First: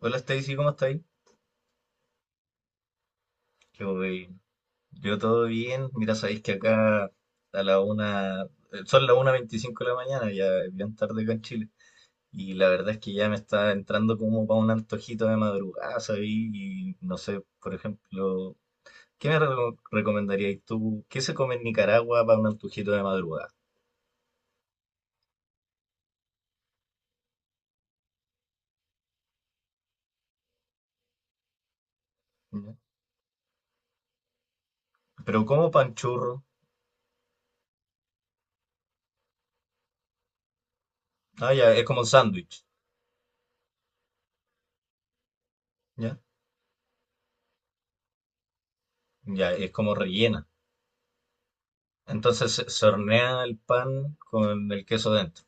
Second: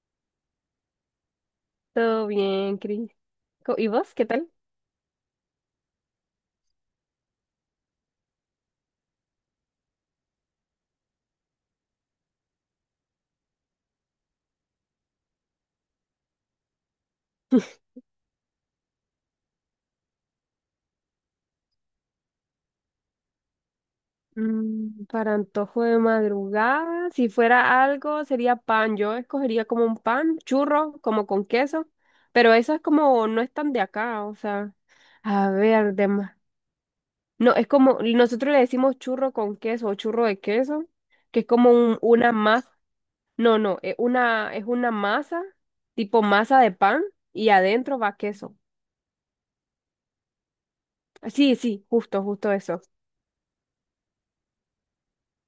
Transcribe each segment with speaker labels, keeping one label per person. Speaker 1: Hola Stacy, ¿cómo estáis?
Speaker 2: Todo bien, Cris. ¿Y
Speaker 1: Yo,
Speaker 2: vos, qué
Speaker 1: eh,
Speaker 2: tal?
Speaker 1: yo todo bien. Mira, sabéis que acá a la una, son las 1:25 de la mañana, ya es bien tarde acá en Chile. Y la verdad es que ya me está entrando como para un antojito de madrugada, ¿sabéis? Y no sé, por ejemplo, ¿qué me recomendaríais tú? ¿Qué se come en Nicaragua para un antojito de madrugada?
Speaker 2: Para antojo de madrugada, si fuera algo, sería pan. Yo escogería como un pan, churro, como con queso, pero
Speaker 1: ¿Ya?
Speaker 2: eso es como, no es tan de acá, o sea,
Speaker 1: Pero
Speaker 2: a
Speaker 1: como
Speaker 2: ver,
Speaker 1: panchurro.
Speaker 2: demás. No, es como, nosotros le decimos churro con queso o churro de queso, que es
Speaker 1: Ah,
Speaker 2: como
Speaker 1: ya, es como un
Speaker 2: una
Speaker 1: sándwich,
Speaker 2: masa, no, es una masa,
Speaker 1: ¿ya?
Speaker 2: tipo masa de pan, y adentro va queso.
Speaker 1: Ya, es como rellena.
Speaker 2: Sí, sí, justo,
Speaker 1: Entonces
Speaker 2: justo
Speaker 1: se
Speaker 2: eso.
Speaker 1: se hornea el pan con el queso dentro.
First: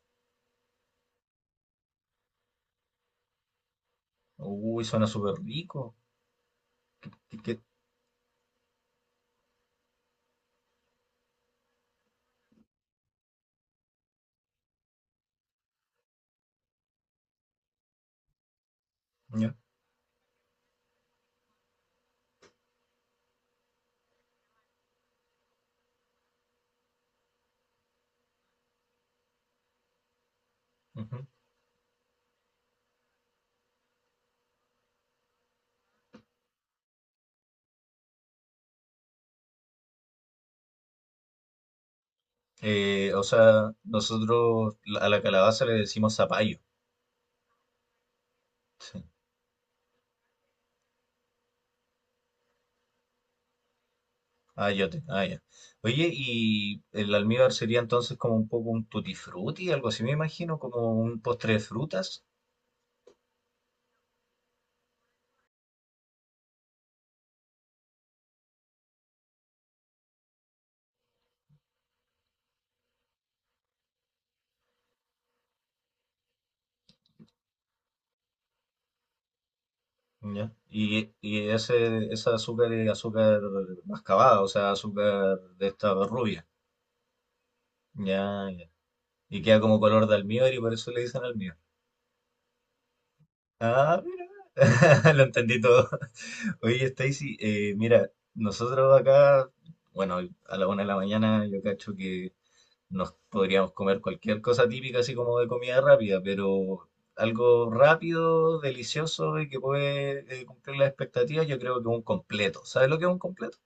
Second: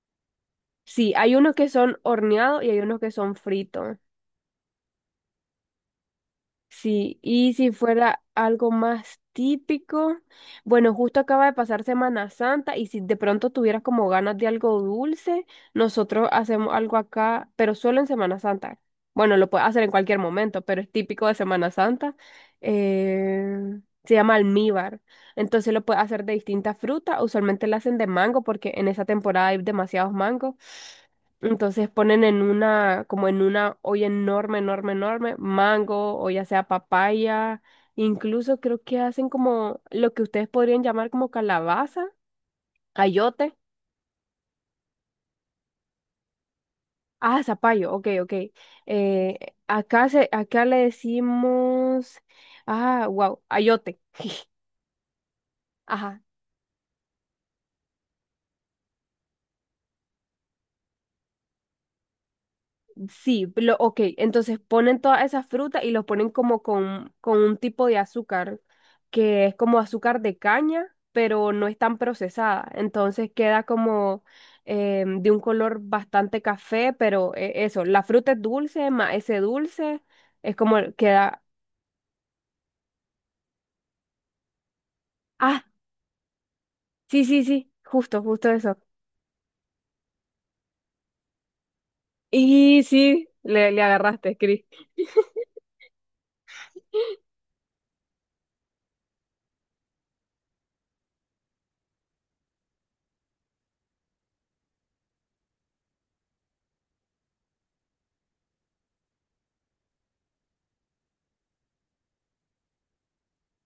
Speaker 2: Sí, hay unos que son horneados y hay unos que son fritos.
Speaker 1: Uy, suena súper rico.
Speaker 2: Sí,
Speaker 1: ¿Qué-
Speaker 2: y
Speaker 1: qué?
Speaker 2: si fuera algo más típico, bueno, justo acaba de pasar Semana Santa y si de pronto tuvieras como ganas de algo dulce, nosotros hacemos algo acá, pero solo en Semana Santa. Bueno, lo
Speaker 1: Ya,
Speaker 2: puedes hacer en cualquier momento, pero es típico de Semana Santa. Se llama almíbar. Entonces lo puedes hacer de distintas frutas. Usualmente lo hacen de mango porque en esa temporada hay demasiados mangos.
Speaker 1: ujú.
Speaker 2: Entonces ponen en una, como en una olla enorme, enorme, enorme, mango o ya sea papaya, incluso creo que hacen como lo que ustedes podrían llamar como calabaza,
Speaker 1: O
Speaker 2: ayote.
Speaker 1: sea, nosotros a la calabaza le decimos zapallo.
Speaker 2: Ah, zapallo, ok, ok.
Speaker 1: Sí.
Speaker 2: Eh, Acá, se, acá le decimos, ah, wow, ayote.
Speaker 1: Ayote, ah, ya. Oye,
Speaker 2: Ajá,
Speaker 1: y el almíbar sería entonces como un poco un tutti frutti, algo así me imagino, como un postre de frutas.
Speaker 2: sí, lo, ok, entonces ponen todas esas frutas y los ponen como con un tipo de azúcar, que es como azúcar de caña, pero no es tan procesada. Entonces queda como de un color bastante café, pero eso, la fruta es dulce, más ese dulce
Speaker 1: Ya.
Speaker 2: es como
Speaker 1: Y,
Speaker 2: queda...
Speaker 1: y ese azúcar es azúcar mascabada, o sea, azúcar
Speaker 2: Ah,
Speaker 1: de esta rubia.
Speaker 2: sí, sí, sí, justo,
Speaker 1: Ya,
Speaker 2: justo
Speaker 1: ya.
Speaker 2: eso.
Speaker 1: Y queda como color de almíbar y por eso le dicen almíbar.
Speaker 2: Y sí, le
Speaker 1: Ah, mira.
Speaker 2: agarraste, Cris.
Speaker 1: Lo entendí todo. Oye, Stacy, mira, nosotros acá, bueno, a la una de la mañana yo cacho que nos podríamos comer cualquier cosa típica, así como de comida rápida, pero algo rápido, delicioso y que puede cumplir las expectativas, yo creo que un completo. ¿Sabes lo que es un completo?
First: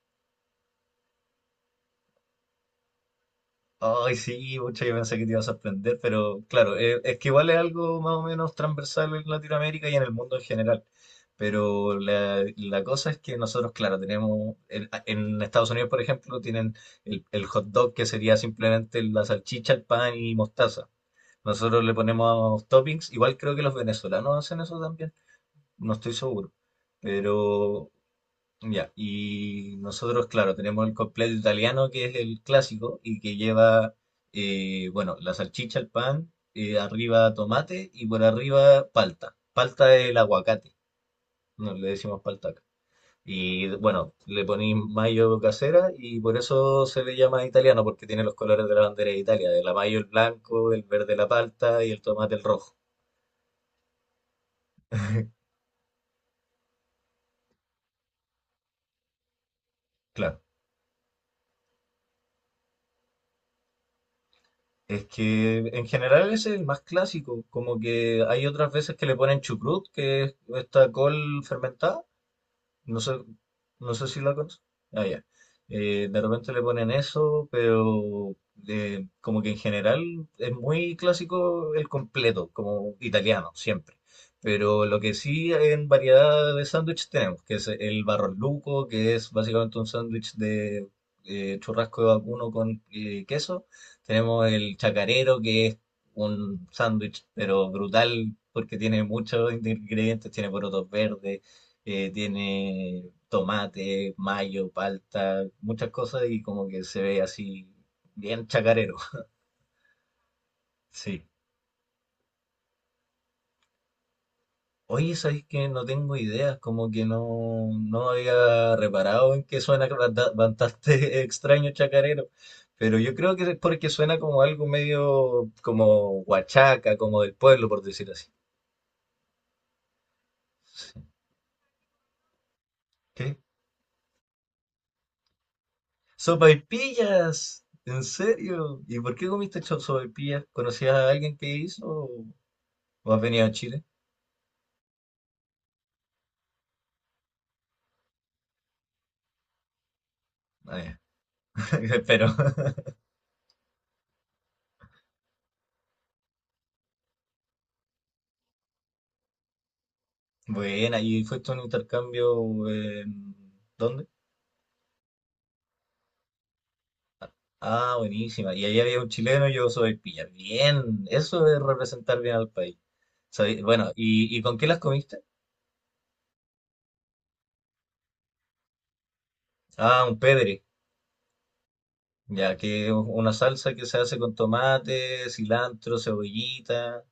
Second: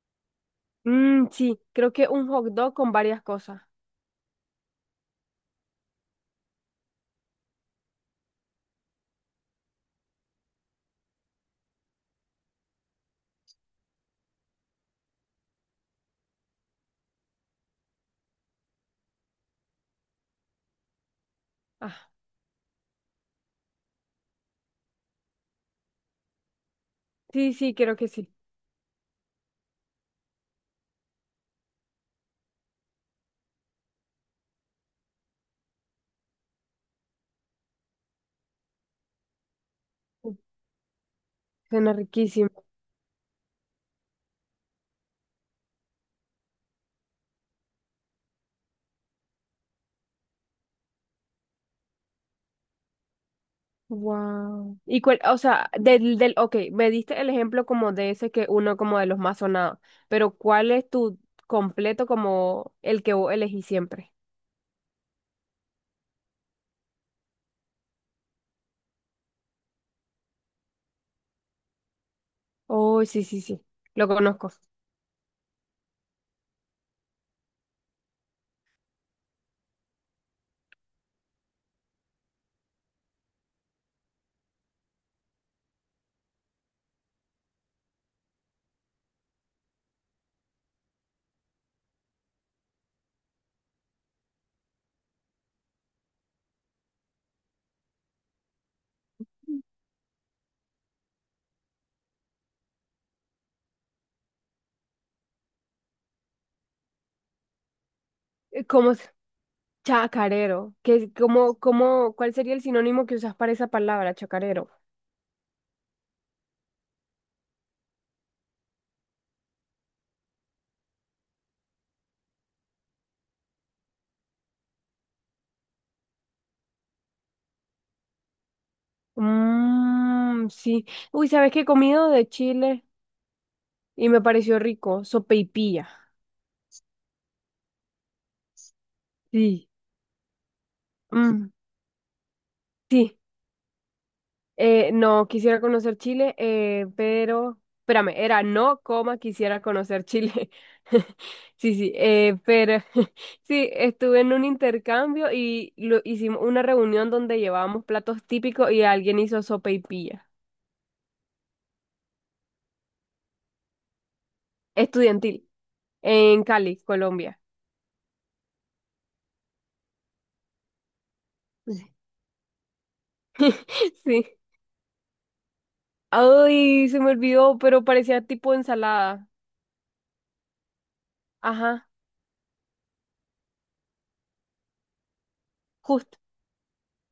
Speaker 2: Mm, sí, creo que un hot dog con varias cosas.
Speaker 1: Ay, sí, mucha, yo pensé que te iba a sorprender, pero claro, es que igual es algo más o menos transversal en Latinoamérica y en el mundo en general. Pero la cosa es que nosotros, claro, tenemos, en Estados Unidos, por ejemplo, tienen el hot dog que sería simplemente la salchicha, el pan y mostaza. Nosotros le
Speaker 2: Ah,
Speaker 1: ponemos toppings, igual creo que los venezolanos hacen eso también, no estoy seguro.
Speaker 2: sí, sí,
Speaker 1: Pero
Speaker 2: creo que sí.
Speaker 1: ya, y nosotros, claro, tenemos el completo italiano, que es el clásico, y que lleva, bueno, la salchicha, el pan, arriba tomate y por arriba palta. Palta es el
Speaker 2: Uf,
Speaker 1: aguacate, no le
Speaker 2: suena
Speaker 1: decimos palta acá.
Speaker 2: riquísimo.
Speaker 1: Y bueno, le ponéis mayo casera y por eso se le llama italiano, porque tiene los colores de la bandera de Italia, del amarillo el blanco, el verde la palta y el tomate el rojo.
Speaker 2: Wow. Y cuál, o sea, del, del, ok, me diste el ejemplo como de ese que uno como de los más sonados, pero
Speaker 1: Claro.
Speaker 2: ¿cuál es tu completo como el que vos elegís siempre?
Speaker 1: Es que en general ese es el más clásico, como que hay otras veces que le ponen chucrut, que es esta col fermentada, no
Speaker 2: Oh,
Speaker 1: sé,
Speaker 2: sí, sí, sí,
Speaker 1: no sé
Speaker 2: lo
Speaker 1: si la
Speaker 2: conozco.
Speaker 1: conoces. Ah, ya. De repente le ponen eso, pero como que en general es muy clásico el completo, como italiano, siempre. Pero lo que sí en variedad de sándwich tenemos, que es el barrolluco, que es básicamente un sándwich de churrasco de vacuno con queso. Tenemos el chacarero, que es un sándwich, pero brutal, porque tiene muchos ingredientes, tiene porotos verdes tiene tomate, mayo, palta, muchas cosas y como que se ve así bien
Speaker 2: ¿Cómo
Speaker 1: chacarero.
Speaker 2: es? Chacarero. ¿Qué,
Speaker 1: Sí.
Speaker 2: cómo, cómo, cuál sería el sinónimo que usas para esa palabra, chacarero?
Speaker 1: Oye, sabes que no tengo ideas, como que no había reparado en que suena bastante extraño chacarero, pero yo creo que es porque suena como algo medio como huachaca, como del pueblo, por decir así.
Speaker 2: Mmm, sí. Uy, ¿sabes qué he comido de Chile?
Speaker 1: ¿Qué?
Speaker 2: Y me pareció rico, sopaipilla.
Speaker 1: ¡Sopaipillas! ¿En serio? ¿Y por qué comiste
Speaker 2: Sí.
Speaker 1: sopaipillas? ¿Conocías a alguien que
Speaker 2: Mm,
Speaker 1: hizo? ¿Vos
Speaker 2: sí.
Speaker 1: has venido a Chile?
Speaker 2: No, quisiera conocer Chile, pero, espérame, era no, coma, quisiera conocer Chile.
Speaker 1: Ah, ya.
Speaker 2: Sí, sí,
Speaker 1: Pero,
Speaker 2: pero sí, estuve en un intercambio y lo, hicimos una reunión donde llevábamos platos típicos y alguien hizo sopa y pilla
Speaker 1: bueno, ¿y fuiste a un intercambio en... ¿Dónde?
Speaker 2: estudiantil en Cali, Colombia.
Speaker 1: Ah, buenísima. Y ahí había un chileno, y yo soy pilla. Bien, eso es representar bien al país. Sabí- Bueno,
Speaker 2: Sí.
Speaker 1: y con qué las comiste?
Speaker 2: Ay, se me olvidó, pero parecía tipo ensalada.
Speaker 1: Ah, un pedre,
Speaker 2: Ajá,
Speaker 1: ya que es una salsa que se hace con tomate, cilantro,
Speaker 2: justo.
Speaker 1: cebollita.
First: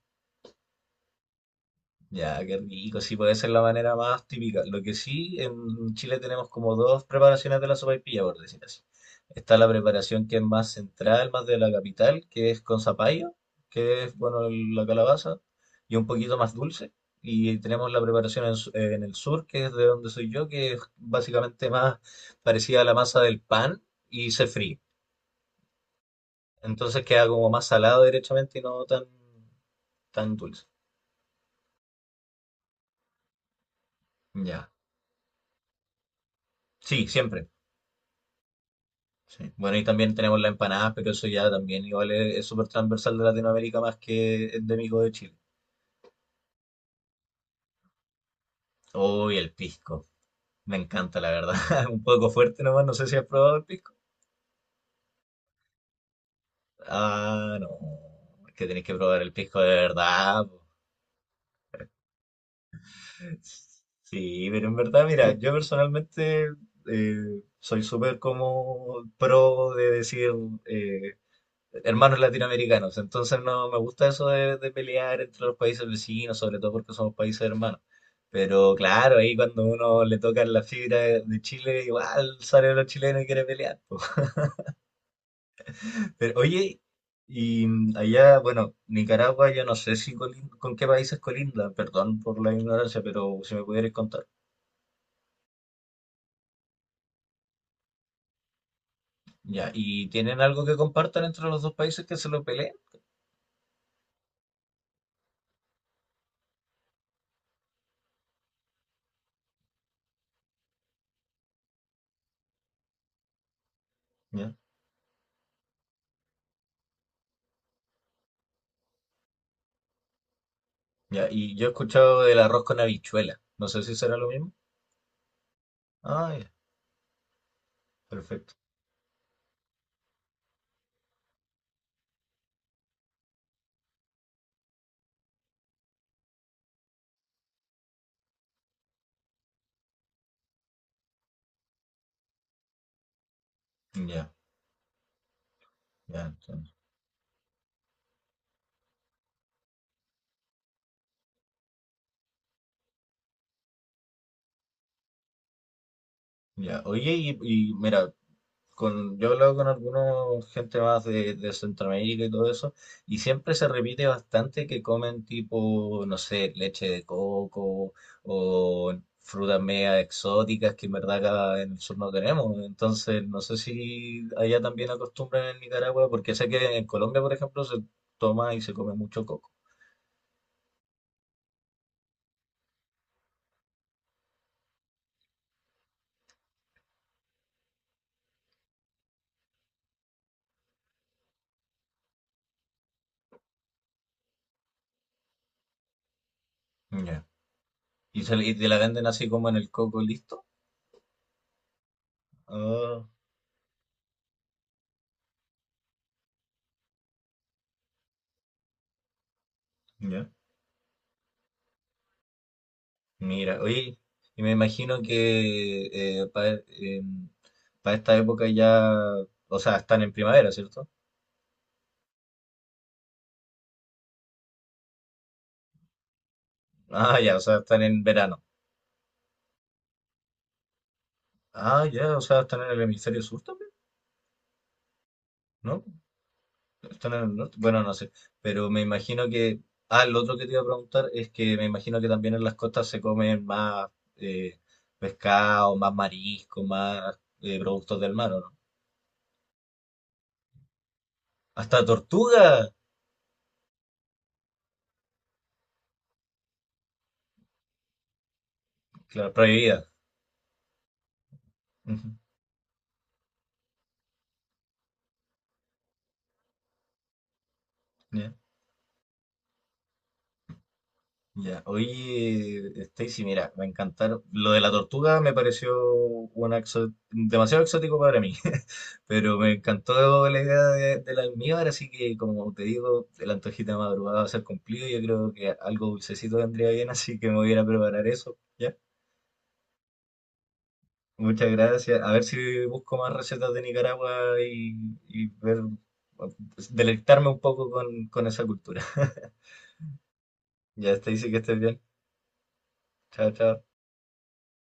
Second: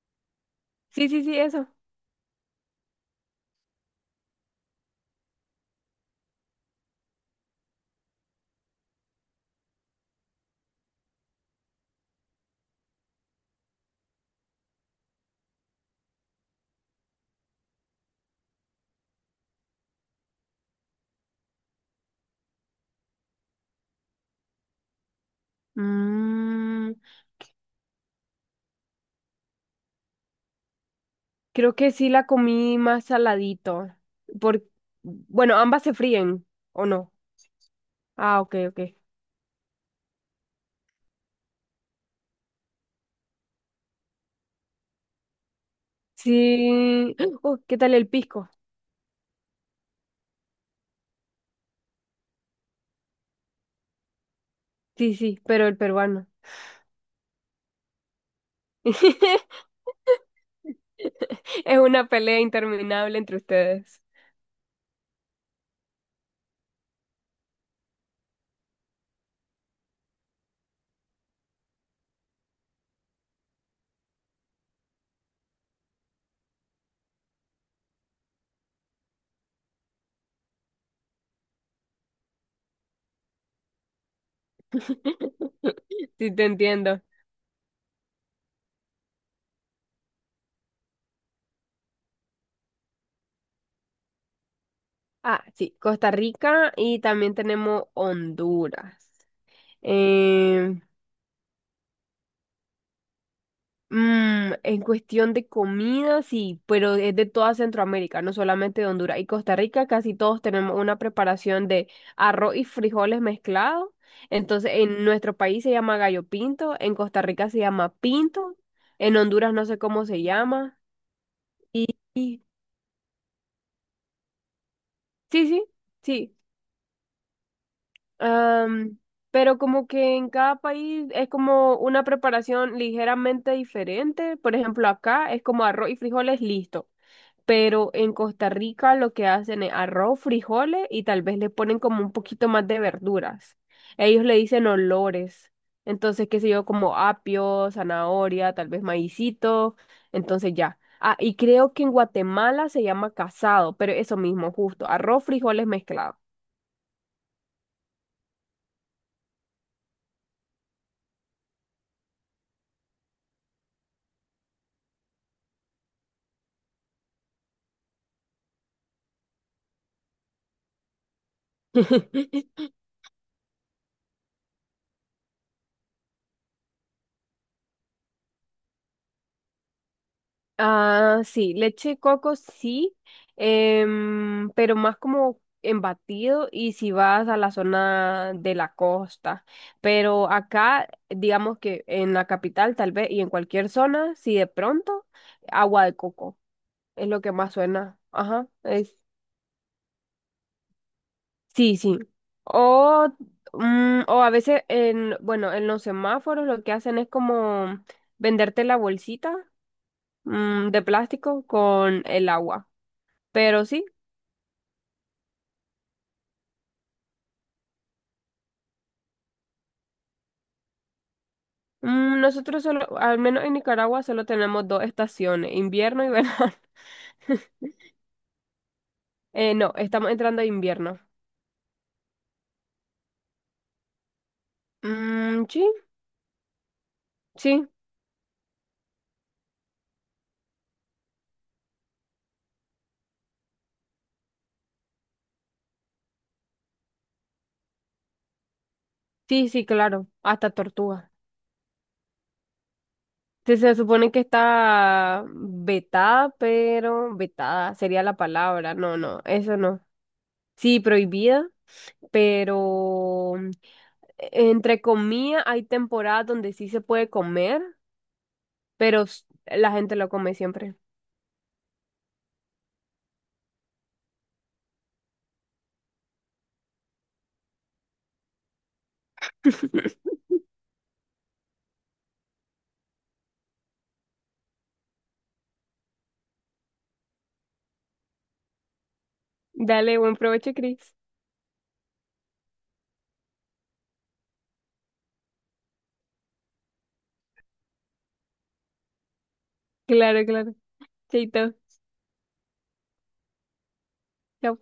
Speaker 2: Sí, sí, sí, eso.
Speaker 1: Ya, qué rico, sí, puede ser la manera más típica. Lo que sí, en Chile tenemos como dos preparaciones de la sopaipilla, por decir así. Está la preparación que es más central, más de la capital, que es con zapallo, que es, bueno, la calabaza, y un poquito más dulce. Y tenemos la preparación en, en el sur, que es de donde soy yo, que es básicamente más parecida a la masa del pan y se fríe.
Speaker 2: Mm,
Speaker 1: Entonces queda como más salado directamente y no tan, tan dulce.
Speaker 2: creo que sí la comí más saladito. Por...
Speaker 1: Ya.
Speaker 2: Bueno, ambas se fríen, ¿o
Speaker 1: Sí,
Speaker 2: no?
Speaker 1: siempre.
Speaker 2: Ah, ok, ok.
Speaker 1: Sí. Bueno, y también tenemos las empanadas, pero eso ya también igual es súper transversal de Latinoamérica más que endémico de Chile.
Speaker 2: Sí. Oh, ¿qué tal el pisco?
Speaker 1: Uy, el pisco. Me encanta, la verdad. Un poco fuerte nomás, no sé si has probado el pisco.
Speaker 2: Sí, sí, pero el peruano.
Speaker 1: Ah, no. Es que tenéis que probar el pisco de verdad. Po.
Speaker 2: Es una pelea interminable entre ustedes.
Speaker 1: Sí, pero en verdad, mira, yo personalmente soy súper como pro de decir, eh, hermanos latinoamericanos. Entonces no me gusta eso de pelear entre los países vecinos, sobre todo porque somos países hermanos. Pero claro, ahí cuando uno le toca la fibra de Chile, igual sale los chilenos y quiere pelear. Po.
Speaker 2: Sí,
Speaker 1: Pero
Speaker 2: te
Speaker 1: oye,
Speaker 2: entiendo.
Speaker 1: y allá, bueno, Nicaragua, yo no sé si con qué países colinda, perdón por la ignorancia, pero si me pudierais contar.
Speaker 2: Ah, sí, Costa Rica y también tenemos Honduras.
Speaker 1: Ya, ¿y tienen algo que
Speaker 2: Em,
Speaker 1: compartan entre los dos países que se lo peleen?
Speaker 2: En cuestión de comida, sí, pero es de toda Centroamérica, no solamente de Honduras y Costa Rica, casi todos tenemos una preparación de arroz y frijoles mezclados.
Speaker 1: Ya,
Speaker 2: Entonces, en nuestro país se llama gallo pinto, en Costa Rica se llama pinto, en Honduras no sé cómo se llama.
Speaker 1: ya, y yo he
Speaker 2: Y,
Speaker 1: escuchado del
Speaker 2: y-
Speaker 1: arroz con habichuela. No sé si será lo mismo.
Speaker 2: sí, sí,
Speaker 1: Ah,
Speaker 2: sí,
Speaker 1: ya, perfecto.
Speaker 2: Am, pero como que en cada país es como una preparación ligeramente diferente. Por ejemplo, acá es como arroz y frijoles, listo. Pero en Costa Rica lo que hacen es arroz, frijoles y tal vez le ponen como un poquito más de verduras. Ellos
Speaker 1: Ya,
Speaker 2: le dicen olores.
Speaker 1: ya
Speaker 2: Entonces, qué sé yo,
Speaker 1: entiendo.
Speaker 2: como apio, zanahoria, tal vez maicito. Entonces ya. Ah, y creo que en Guatemala se llama casado, pero eso mismo, justo, arroz, frijoles mezclado.
Speaker 1: Ya. Oye, y mira, yo he hablado con algunos gente más de Centroamérica y todo eso, y siempre se repite bastante que comen tipo, no sé, leche de coco o frutas media exóticas que en verdad acá en el sur no tenemos. Entonces, no sé si allá también acostumbran en Nicaragua, porque sé que en Colombia, por ejemplo, se toma y se come mucho coco.
Speaker 2: Ah, sí, leche de coco sí, em, pero más como en batido y si vas a la zona de la costa. Pero acá, digamos que en la capital tal vez y en cualquier zona, si de pronto, agua de coco es lo
Speaker 1: Ya.
Speaker 2: que más suena.
Speaker 1: Y, se, le-
Speaker 2: Ajá,
Speaker 1: y te la
Speaker 2: es,
Speaker 1: venden así como en el coco listo.
Speaker 2: sí, sí.
Speaker 1: Ah,
Speaker 2: O, mm, o a veces en, bueno, en los semáforos lo que hacen es como venderte la bolsita,
Speaker 1: ya.
Speaker 2: mm, de plástico con el agua.
Speaker 1: Mira,
Speaker 2: Pero sí.
Speaker 1: oye, y me imagino que para esta época ya, o sea, están en primavera, ¿cierto?
Speaker 2: Mm, nosotros solo, al menos en Nicaragua, solo tenemos dos estaciones, invierno y verano.
Speaker 1: Ah, ya, o sea, están en verano.
Speaker 2: No, estamos entrando a invierno.
Speaker 1: Ah, ya, o sea, están en el hemisferio sur también,
Speaker 2: Mm, sí,
Speaker 1: ¿no? Están en el norte,
Speaker 2: sí,
Speaker 1: bueno, no sé, pero me imagino que, ah, lo otro que te iba a preguntar es que me imagino que también en las costas se comen más eh, pescado, más marisco, más productos del mar, ¿o no?
Speaker 2: sí, sí, claro, hasta tortuga.
Speaker 1: Hasta tortuga,
Speaker 2: Se supone que está vetada, pero vetada sería la palabra. No, no,
Speaker 1: claro,
Speaker 2: eso no.
Speaker 1: prohibida.
Speaker 2: Sí, prohibida,
Speaker 1: Ujú,
Speaker 2: pero mm, entre comillas hay temporadas donde sí se puede comer,
Speaker 1: ya.
Speaker 2: pero la gente lo come siempre.
Speaker 1: Ya, oye, Stacy, mira, me encantaron. Lo de la tortuga me pareció una demasiado exótico para mí, pero me encantó la idea del almíbar, así que como te digo, el antojito de madrugada va a ser cumplido. Yo creo que algo dulcecito vendría bien, así que me voy a ir a preparar eso, ¿ya?
Speaker 2: Dale, buen provecho, Chris.
Speaker 1: Muchas gracias. A ver si busco más recetas de Nicaragua y ver, deleitarme un poco con esa cultura.
Speaker 2: Claro, claro.
Speaker 1: Ya, Stacy, que
Speaker 2: Chaito.
Speaker 1: estés bien. Chao, chao.
Speaker 2: Chao.